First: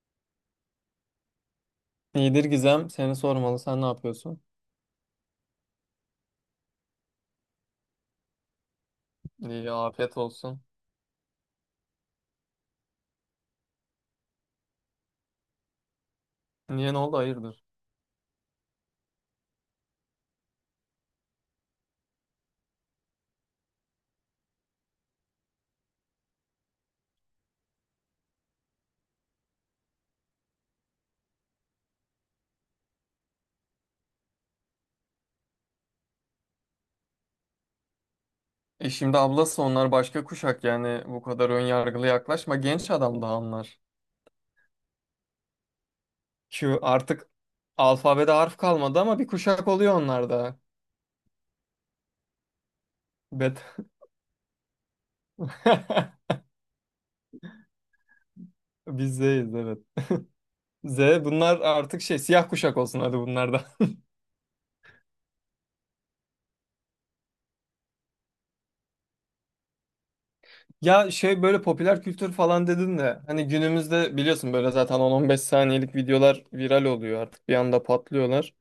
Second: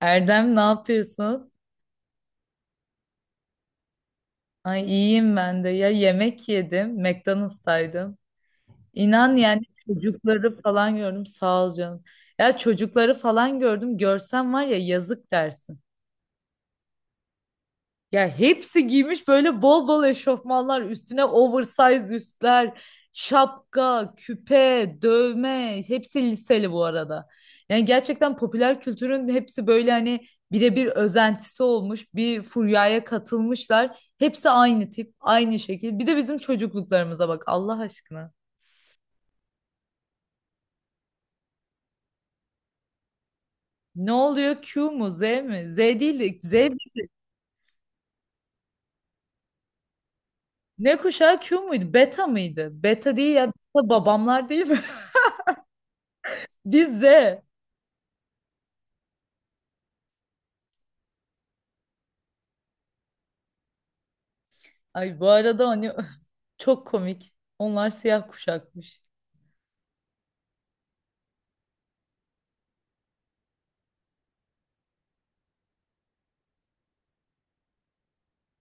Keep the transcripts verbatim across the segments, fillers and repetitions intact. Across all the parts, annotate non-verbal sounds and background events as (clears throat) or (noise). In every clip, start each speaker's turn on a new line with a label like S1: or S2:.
S1: Erdem ne yapıyorsun?
S2: İyidir Gizem. Seni sormalı. Sen ne yapıyorsun?
S1: Ay, iyiyim ben de. Ya yemek yedim. McDonald's'taydım. İnan yani
S2: İyi, afiyet olsun.
S1: çocukları falan gördüm. Sağ ol canım. Ya çocukları falan gördüm. Görsen var ya yazık dersin.
S2: Niye, ne oldu? Hayırdır?
S1: Ya hepsi giymiş böyle bol bol eşofmanlar, üstüne oversize üstler, şapka, küpe, dövme, hepsi liseli bu arada. Yani gerçekten popüler kültürün hepsi böyle hani birebir özentisi olmuş, bir furyaya katılmışlar. Hepsi aynı tip, aynı şekil. Bir de bizim çocukluklarımıza bak Allah aşkına.
S2: E şimdi ablası, onlar başka kuşak, yani bu kadar ön yargılı yaklaşma. Genç adam daha onlar.
S1: Ne oluyor? Q mu? Z mi? Z değil de. Z.
S2: Q artık alfabede harf kalmadı ama bir kuşak oluyor onlar da.
S1: Ne kuşağı, Q muydu? Beta mıydı? Beta değil ya.
S2: Bet.
S1: Beta babamlar değil mi?
S2: (laughs)
S1: (laughs) Biz Z.
S2: Biz Z'yiz, evet. Z, bunlar artık şey, siyah kuşak olsun hadi bunlar da. (laughs)
S1: Ay, bu arada hani (laughs) çok komik. Onlar siyah kuşakmış.
S2: Ya şey, böyle popüler kültür falan dedin de hani günümüzde biliyorsun, böyle zaten on on beş saniyelik videolar viral oluyor, artık bir anda patlıyorlar.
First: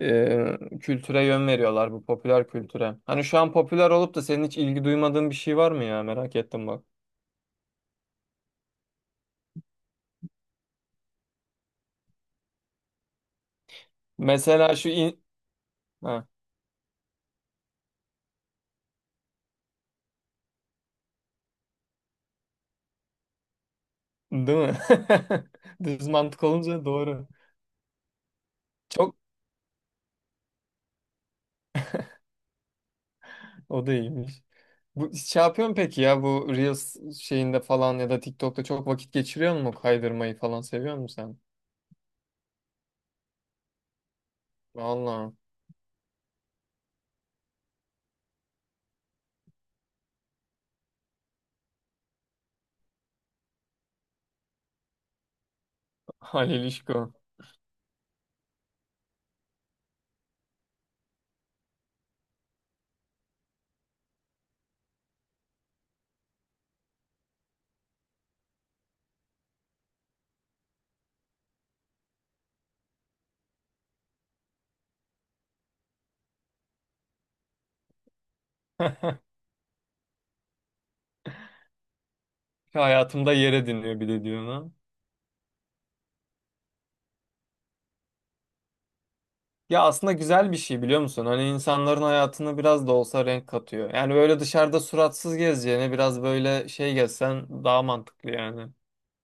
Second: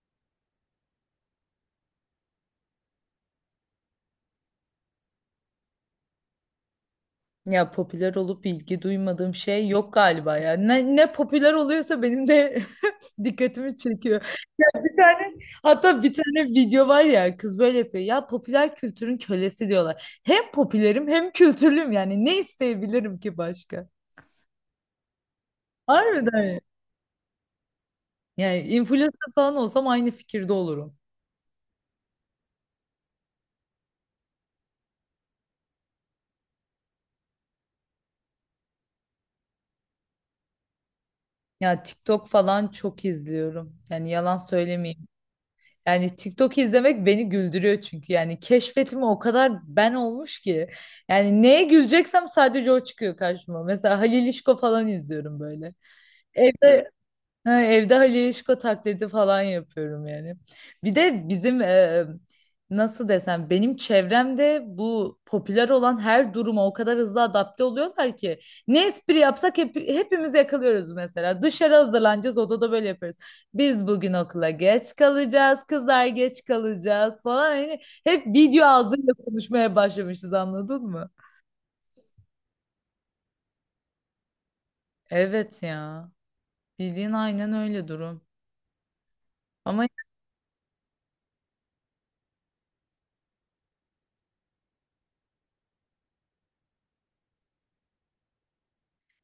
S2: e, Kültüre yön veriyorlar bu popüler kültüre. Hani şu an popüler olup da senin hiç ilgi duymadığın bir şey var mı ya? Merak ettim bak.
S1: Ya popüler olup ilgi duymadığım şey yok galiba ya. Ne, ne popüler oluyorsa benim de (laughs) dikkatimi çekiyor.
S2: Mesela
S1: Ya,
S2: şu
S1: bir
S2: in...
S1: tane, hatta bir
S2: Ha,
S1: tane video var ya, kız böyle yapıyor. Ya popüler kültürün kölesi diyorlar. Hem popülerim hem kültürlüyüm, yani ne isteyebilirim ki başka?
S2: değil mi? (laughs) Düz mantık
S1: Harbiden
S2: olunca doğru.
S1: ya. Yani
S2: Çok,
S1: influencer falan olsam aynı fikirde olurum.
S2: o da iyiymiş. Bu şey yapıyor musun peki, ya bu Reels şeyinde falan ya da TikTok'ta çok vakit geçiriyor mu? Kaydırmayı falan seviyor musun sen?
S1: Ya TikTok falan çok izliyorum. Yani yalan söylemeyeyim.
S2: Vallahi.
S1: Yani TikTok izlemek beni güldürüyor çünkü. Yani keşfetime o kadar ben olmuş ki. Yani neye güleceksem sadece o çıkıyor karşıma. Mesela Halil İşko falan izliyorum böyle.
S2: Halil
S1: Evde,
S2: İşko.
S1: ha, evde Halil Yeşko taklidi falan yapıyorum yani. Bir de bizim e, nasıl desem benim çevremde bu popüler olan her duruma o kadar hızlı adapte oluyorlar ki ne espri yapsak hep, hepimiz yakalıyoruz mesela. Dışarı hazırlanacağız, odada böyle yapıyoruz. Biz bugün okula geç kalacağız, kızlar geç kalacağız falan. Yani hep video ağzıyla
S2: (laughs)
S1: konuşmaya başlamışız, anladın mı?
S2: Hayatımda yer ediniyor bir de diyor ha.
S1: Evet ya. Bildiğin aynen öyle durum.
S2: Ya
S1: Ama
S2: aslında güzel bir şey, biliyor musun? Hani insanların hayatına biraz da olsa renk katıyor. Yani böyle dışarıda suratsız gezeceğine biraz böyle şey gezsen daha mantıklı yani.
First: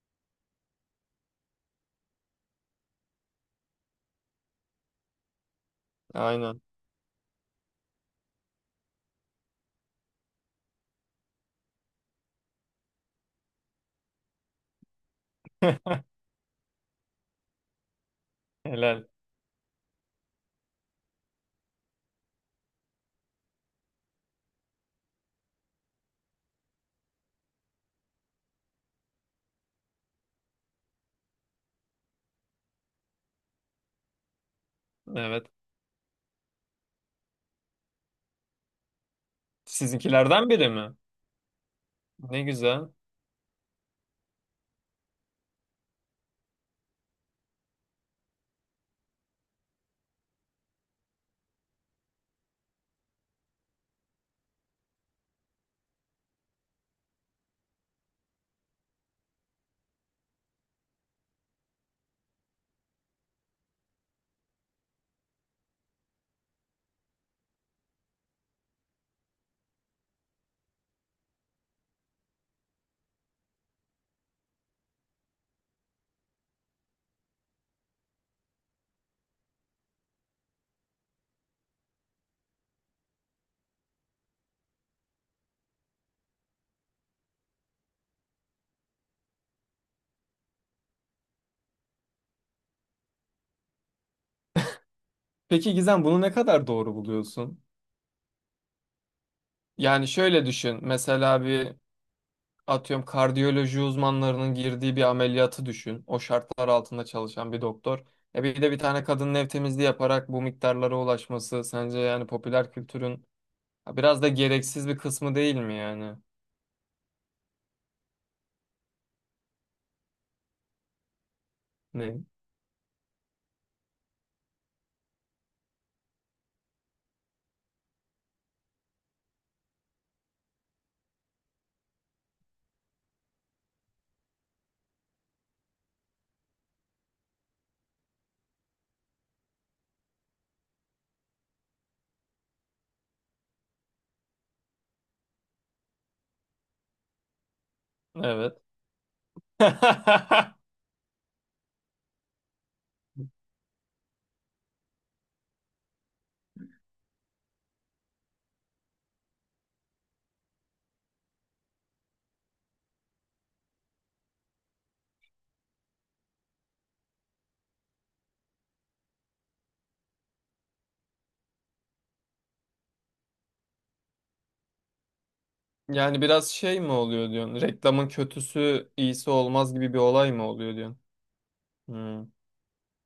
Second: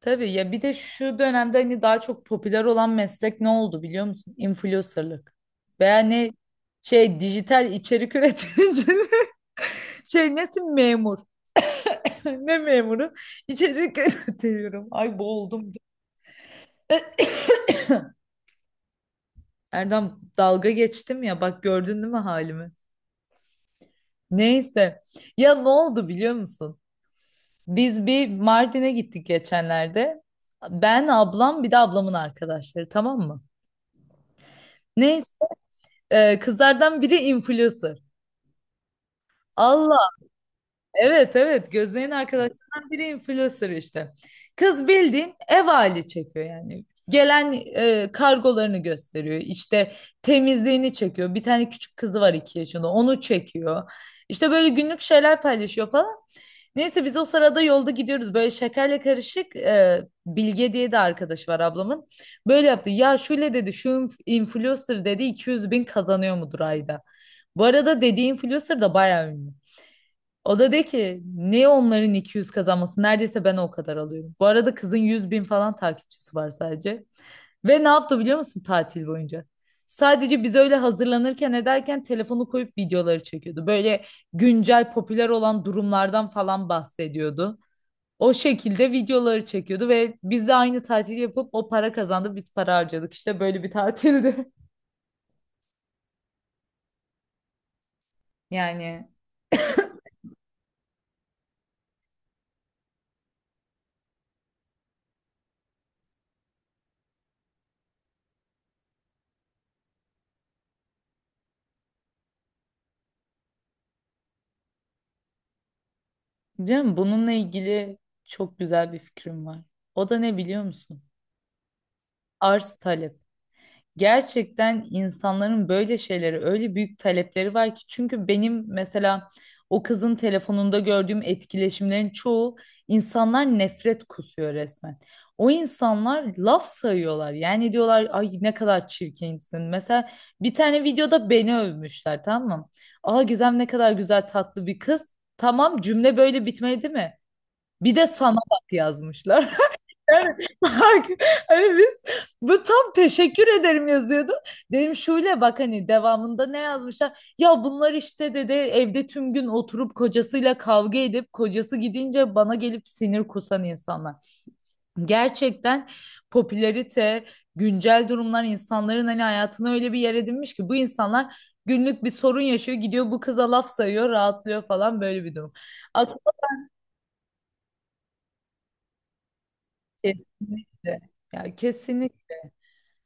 S1: tabii ya, bir de şu dönemde hani daha çok popüler olan meslek ne oldu biliyor musun? Influencer'lık. Veya ne,
S2: Aynen.
S1: şey, dijital içerik üreticiliği. (laughs) Şey, nesin, memur? (laughs) Ne memuru? İçerik (laughs) üretiyorum. Ay boğuldum.
S2: Helal.
S1: Erdem, dalga geçtim ya, bak gördün değil mi halimi? Neyse. Ya ne oldu biliyor musun? Biz bir Mardin'e gittik geçenlerde. Ben, ablam bir de ablamın arkadaşları, tamam mı? Neyse.
S2: Evet.
S1: E, kızlardan biri influencer. Allah.
S2: Sizinkilerden biri mi?
S1: Evet, evet, gözlerin
S2: Ne güzel.
S1: arkadaşlarından biri influencer işte. Kız bildiğin ev hali çekiyor yani. Gelen e, kargolarını gösteriyor. İşte temizliğini çekiyor. Bir tane küçük kızı var, iki yaşında, onu çekiyor. İşte böyle günlük şeyler paylaşıyor falan. Neyse, biz o sırada yolda gidiyoruz. Böyle şekerle karışık, e, Bilge diye de arkadaş var ablamın. Böyle yaptı. Ya şöyle dedi, şu inf- influencer dedi iki yüz bin kazanıyor mudur ayda? Bu arada dediği influencer da bayağı ünlü. O da de ki niye onların iki yüz kazanması? Neredeyse ben o kadar alıyorum. Bu arada kızın yüz bin falan takipçisi var sadece. Ve ne yaptı biliyor musun tatil boyunca? Sadece biz öyle hazırlanırken ederken telefonu koyup videoları çekiyordu. Böyle güncel popüler olan durumlardan falan bahsediyordu. O şekilde videoları çekiyordu ve biz de aynı tatili yapıp o para kazandı, biz para harcadık. İşte böyle bir tatildi. (laughs)
S2: Peki Gizem, bunu ne kadar doğru buluyorsun?
S1: Yani
S2: Yani şöyle düşün. Mesela bir Atıyorum, kardiyoloji uzmanlarının girdiği bir ameliyatı düşün. O şartlar altında çalışan bir doktor. E bir de bir tane kadının ev temizliği yaparak bu miktarlara ulaşması, sence yani popüler kültürün ya biraz da gereksiz bir kısmı değil mi yani?
S1: canım, bununla ilgili çok güzel bir fikrim var. O da ne biliyor musun?
S2: Ne?
S1: Arz talep. Gerçekten insanların böyle şeyleri öyle büyük talepleri var ki, çünkü benim mesela o kızın telefonunda gördüğüm etkileşimlerin çoğu, insanlar nefret kusuyor resmen. O insanlar laf sayıyorlar. Yani diyorlar ay ne kadar çirkinsin. Mesela bir tane videoda beni övmüşler, tamam mı? Aa, Gizem ne kadar güzel tatlı bir kız. Tamam, cümle böyle bitmedi mi? Bir de sana
S2: Evet.
S1: bak yazmışlar. Evet,
S2: (laughs)
S1: bak hani biz, bu tam teşekkür ederim yazıyordu. Dedim şöyle bak, hani devamında ne yazmışlar? Ya bunlar işte dedi evde tüm gün oturup kocasıyla kavga edip kocası gidince bana gelip sinir kusan insanlar. Gerçekten popülarite, güncel durumlar insanların hani hayatına öyle bir yer edinmiş ki bu insanlar günlük bir sorun yaşıyor, gidiyor bu kıza laf sayıyor, rahatlıyor falan, böyle bir durum. Aslında
S2: Yani biraz şey mi oluyor diyorsun? Reklamın kötüsü iyisi olmaz gibi bir olay mı oluyor diyorsun?
S1: kesinlikle. Ya
S2: Hmm.
S1: kesinlikle.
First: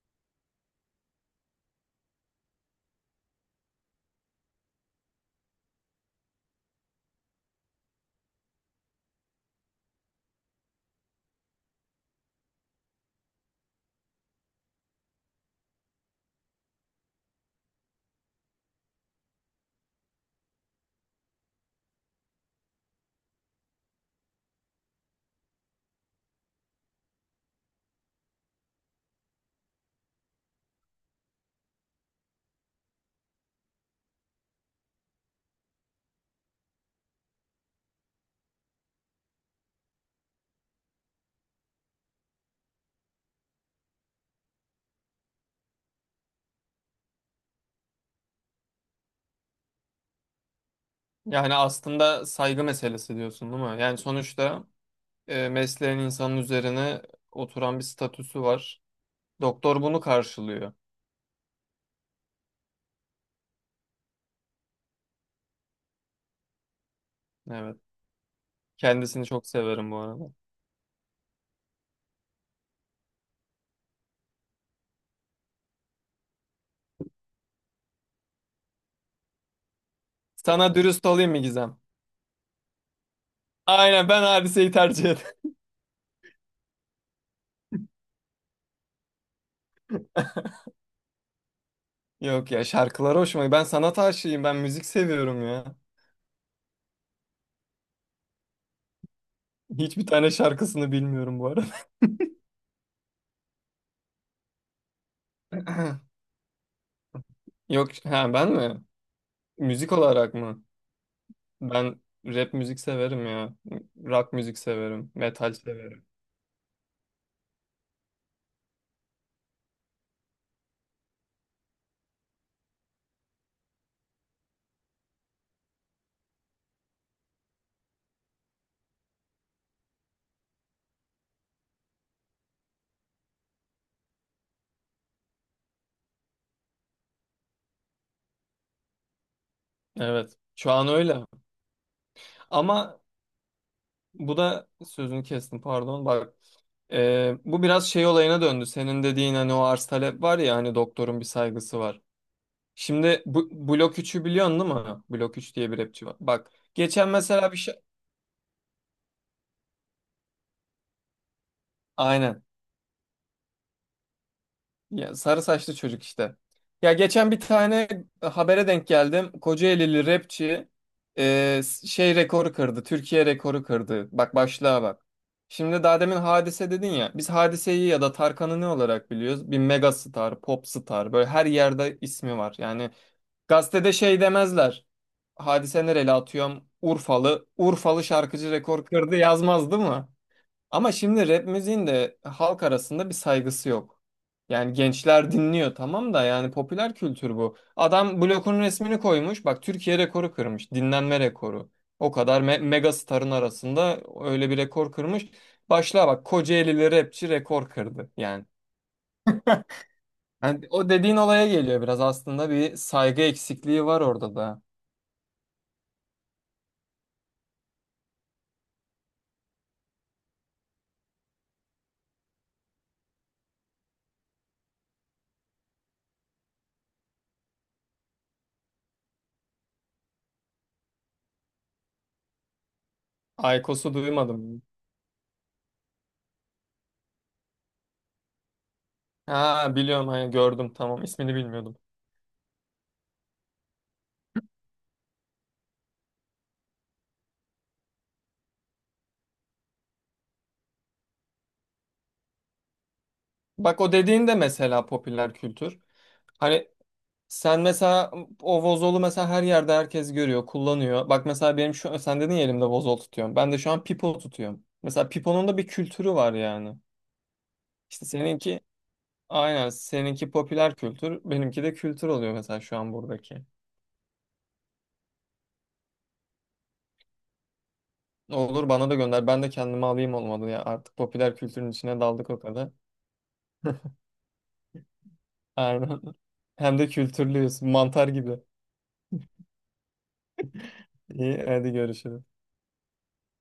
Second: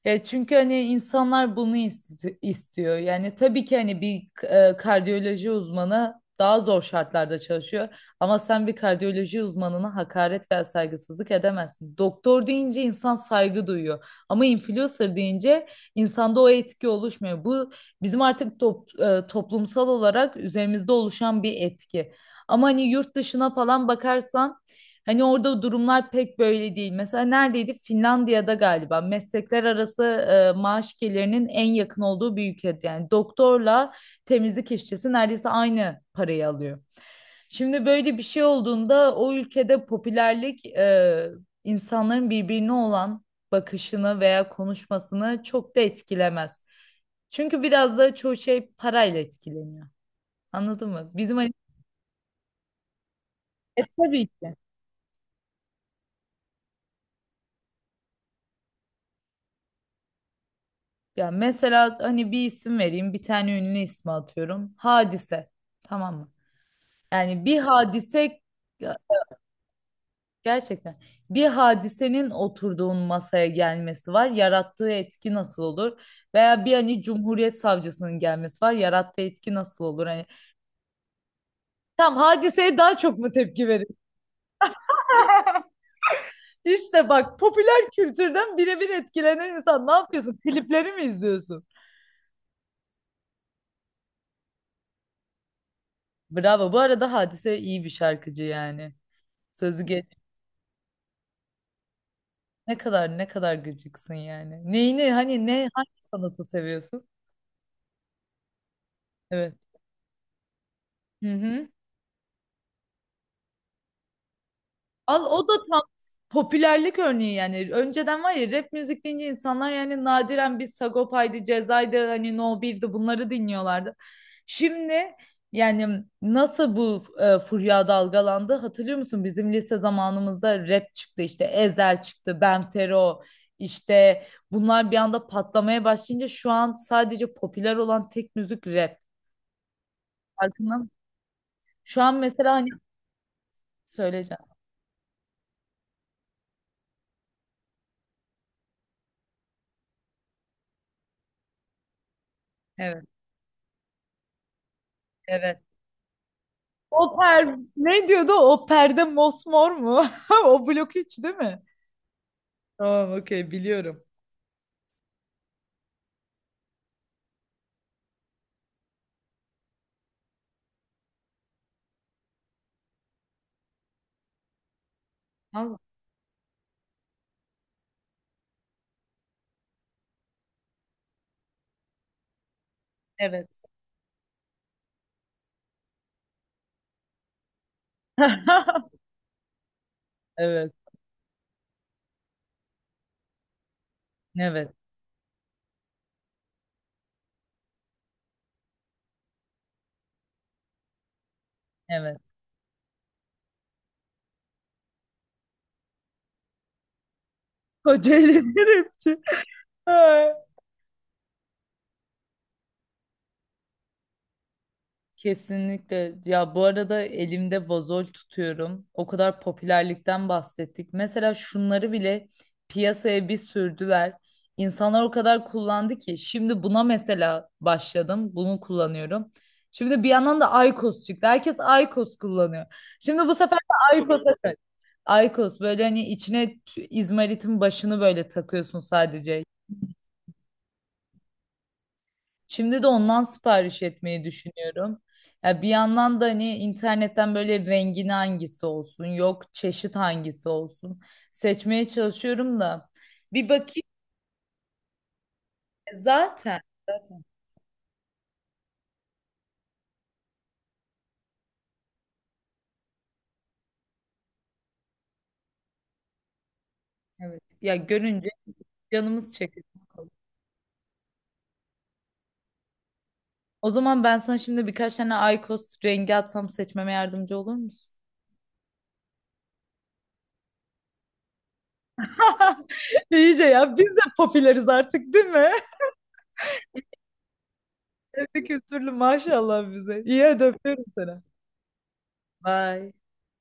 S1: Ya çünkü hani insanlar bunu ist- istiyor. Yani tabii ki hani bir e, kardiyoloji uzmanı daha zor şartlarda çalışıyor. Ama sen bir kardiyoloji uzmanına hakaret veya saygısızlık edemezsin. Doktor deyince insan saygı duyuyor. Ama influencer deyince insanda o etki oluşmuyor. Bu bizim artık top- e, toplumsal olarak üzerimizde oluşan bir etki. Ama hani yurt dışına falan bakarsan, hani orada durumlar pek böyle değil. Mesela neredeydi? Finlandiya'da galiba meslekler arası e, maaş gelirinin en yakın olduğu bir ülke. Yani doktorla temizlik işçisi neredeyse aynı parayı alıyor. Şimdi böyle bir şey olduğunda o ülkede popülerlik e, insanların birbirine olan bakışını veya konuşmasını çok da etkilemez. Çünkü biraz da çoğu şey parayla etkileniyor. Anladın mı? Bizim hani,
S2: Yani aslında saygı meselesi diyorsun değil mi? Yani
S1: tabii.
S2: sonuçta e, mesleğin insanın üzerine oturan bir statüsü var. Doktor bunu karşılıyor.
S1: Ya mesela hani bir isim vereyim, bir tane ünlü ismi atıyorum. Hadise. Tamam mı? Yani bir
S2: Evet.
S1: hadise, ya
S2: Kendisini çok severim bu arada.
S1: gerçekten bir hadisenin oturduğun masaya gelmesi var. Yarattığı etki nasıl olur? Veya bir hani Cumhuriyet Savcısının gelmesi var. Yarattığı etki nasıl olur? Hani
S2: Sana dürüst olayım mı Gizem?
S1: tam hadiseye daha çok mu tepki verir?
S2: Aynen, ben Hadise'yi tercih ederim. (laughs)
S1: İşte bak popüler kültürden birebir etkilenen insan, ne yapıyorsun? Klipleri mi izliyorsun?
S2: Yok ya, şarkılar hoşuma. Ben sanat aşığıyım. Ben müzik seviyorum ya.
S1: Bravo. Bu arada Hadise iyi bir şarkıcı yani. Sözü.
S2: Hiçbir tane şarkısını bilmiyorum bu arada.
S1: Ne kadar ne kadar gıcıksın yani. Neyini hani, ne, hangi
S2: (clears throat)
S1: sanatı seviyorsun?
S2: Yok, ha ben mi?
S1: Evet.
S2: Müzik olarak mı?
S1: Hı hı.
S2: Ben rap müzik severim ya. Rock müzik severim.
S1: Al, o da
S2: Metal
S1: tam
S2: severim.
S1: popülerlik örneği yani. Önceden var ya, rap müzik deyince insanlar yani nadiren bir Sagopa'ydı, Ceza'ydı, hani No birdi bunları dinliyorlardı. Şimdi yani nasıl bu e, furya dalgalandı, hatırlıyor musun? Bizim lise zamanımızda rap çıktı, işte Ezhel çıktı, Ben Fero, işte bunlar bir anda patlamaya başlayınca şu an sadece popüler olan tek müzik rap.
S2: Evet. Şu
S1: Farkında mı?
S2: an öyle.
S1: Şu an mesela hani
S2: Ama bu
S1: söyleyeceğim.
S2: da, sözünü kestim pardon. Bak, e, bu biraz şey olayına döndü. Senin dediğin hani, o arz talep var ya, hani doktorun bir saygısı var.
S1: Evet,
S2: Şimdi bu Blok üçü biliyorsun değil mi? Blok üç
S1: evet.
S2: diye bir rapçi var. Bak geçen
S1: O
S2: mesela
S1: per
S2: bir şey...
S1: ne diyordu? O perde mosmor mu? (laughs) O blok hiç değil mi?
S2: Aynen.
S1: Tamam, okey, biliyorum.
S2: Ya sarı saçlı çocuk işte. Ya geçen bir tane habere denk geldim. Kocaelili rapçi e, şey rekoru kırdı. Türkiye rekoru kırdı. Bak başlığa bak.
S1: Vallahi.
S2: Şimdi daha demin Hadise dedin ya. Biz Hadise'yi ya da Tarkan'ı ne olarak biliyoruz? Bir mega star, pop star. Böyle her yerde ismi var. Yani
S1: Evet,
S2: gazetede şey demezler. Hadise nereli atıyorum? Urfalı. Urfalı şarkıcı rekor
S1: (laughs)
S2: kırdı yazmaz değil mi?
S1: evet,
S2: Ama şimdi rap müziğin de halk arasında bir saygısı yok. Yani
S1: evet,
S2: gençler dinliyor tamam da, yani popüler kültür bu. Adam blokun resmini koymuş. Bak Türkiye rekoru kırmış. Dinlenme rekoru. O
S1: evet.
S2: kadar me mega starın arasında öyle bir rekor kırmış. Başla bak, Kocaelili rapçi rekor kırdı
S1: Kocaeli
S2: yani.
S1: rapçi. (laughs)
S2: Yani o dediğin olaya geliyor biraz, aslında bir saygı eksikliği var orada da.
S1: Kesinlikle. Ya bu arada elimde vazol tutuyorum. O kadar popülerlikten bahsettik. Mesela şunları bile piyasaya bir sürdüler. İnsanlar o kadar kullandı ki şimdi buna mesela başladım. Bunu kullanıyorum. Şimdi bir yandan da Aykos çıktı. Herkes Aykos kullanıyor. Şimdi bu sefer de
S2: Aykos'u
S1: Aykos'a kaç.
S2: duymadım.
S1: Aykos böyle hani içine t- izmaritin başını böyle takıyorsun sadece.
S2: Ha biliyorum, hani gördüm, tamam, ismini bilmiyordum.
S1: Şimdi de ondan sipariş etmeyi düşünüyorum. Ya bir yandan da hani internetten böyle rengin hangisi olsun, yok çeşit hangisi olsun seçmeye çalışıyorum da bir
S2: Bak
S1: bakayım.
S2: o dediğin de mesela popüler kültür.
S1: E, zaten.
S2: Hani
S1: Zaten
S2: sen mesela o vozolu mesela her yerde herkes görüyor, kullanıyor. Bak mesela benim şu, sen dedin ya elimde vozol tutuyorum. Ben de şu an pipo tutuyorum. Mesela piponun da bir kültürü var yani.
S1: evet. Ya
S2: İşte
S1: görünce
S2: seninki,
S1: canımız çekiyor.
S2: aynen seninki popüler kültür, benimki de kültür oluyor mesela şu an buradaki.
S1: O zaman ben sana şimdi birkaç tane IQOS rengi atsam seçmeme yardımcı olur musun?
S2: Olur, bana da gönder. Ben de kendimi alayım, olmadı ya. Artık popüler kültürün içine daldık o
S1: (laughs)
S2: kadar.
S1: İyice ya, biz de
S2: (laughs)
S1: popüleriz artık değil mi?
S2: Aynen. Hem de kültürlüyüz. Mantar gibi.
S1: (laughs) Kültürlü maşallah bize. İyi, hadi öpüyorum seni.
S2: İyi, hadi görüşürüz.
S1: Bye.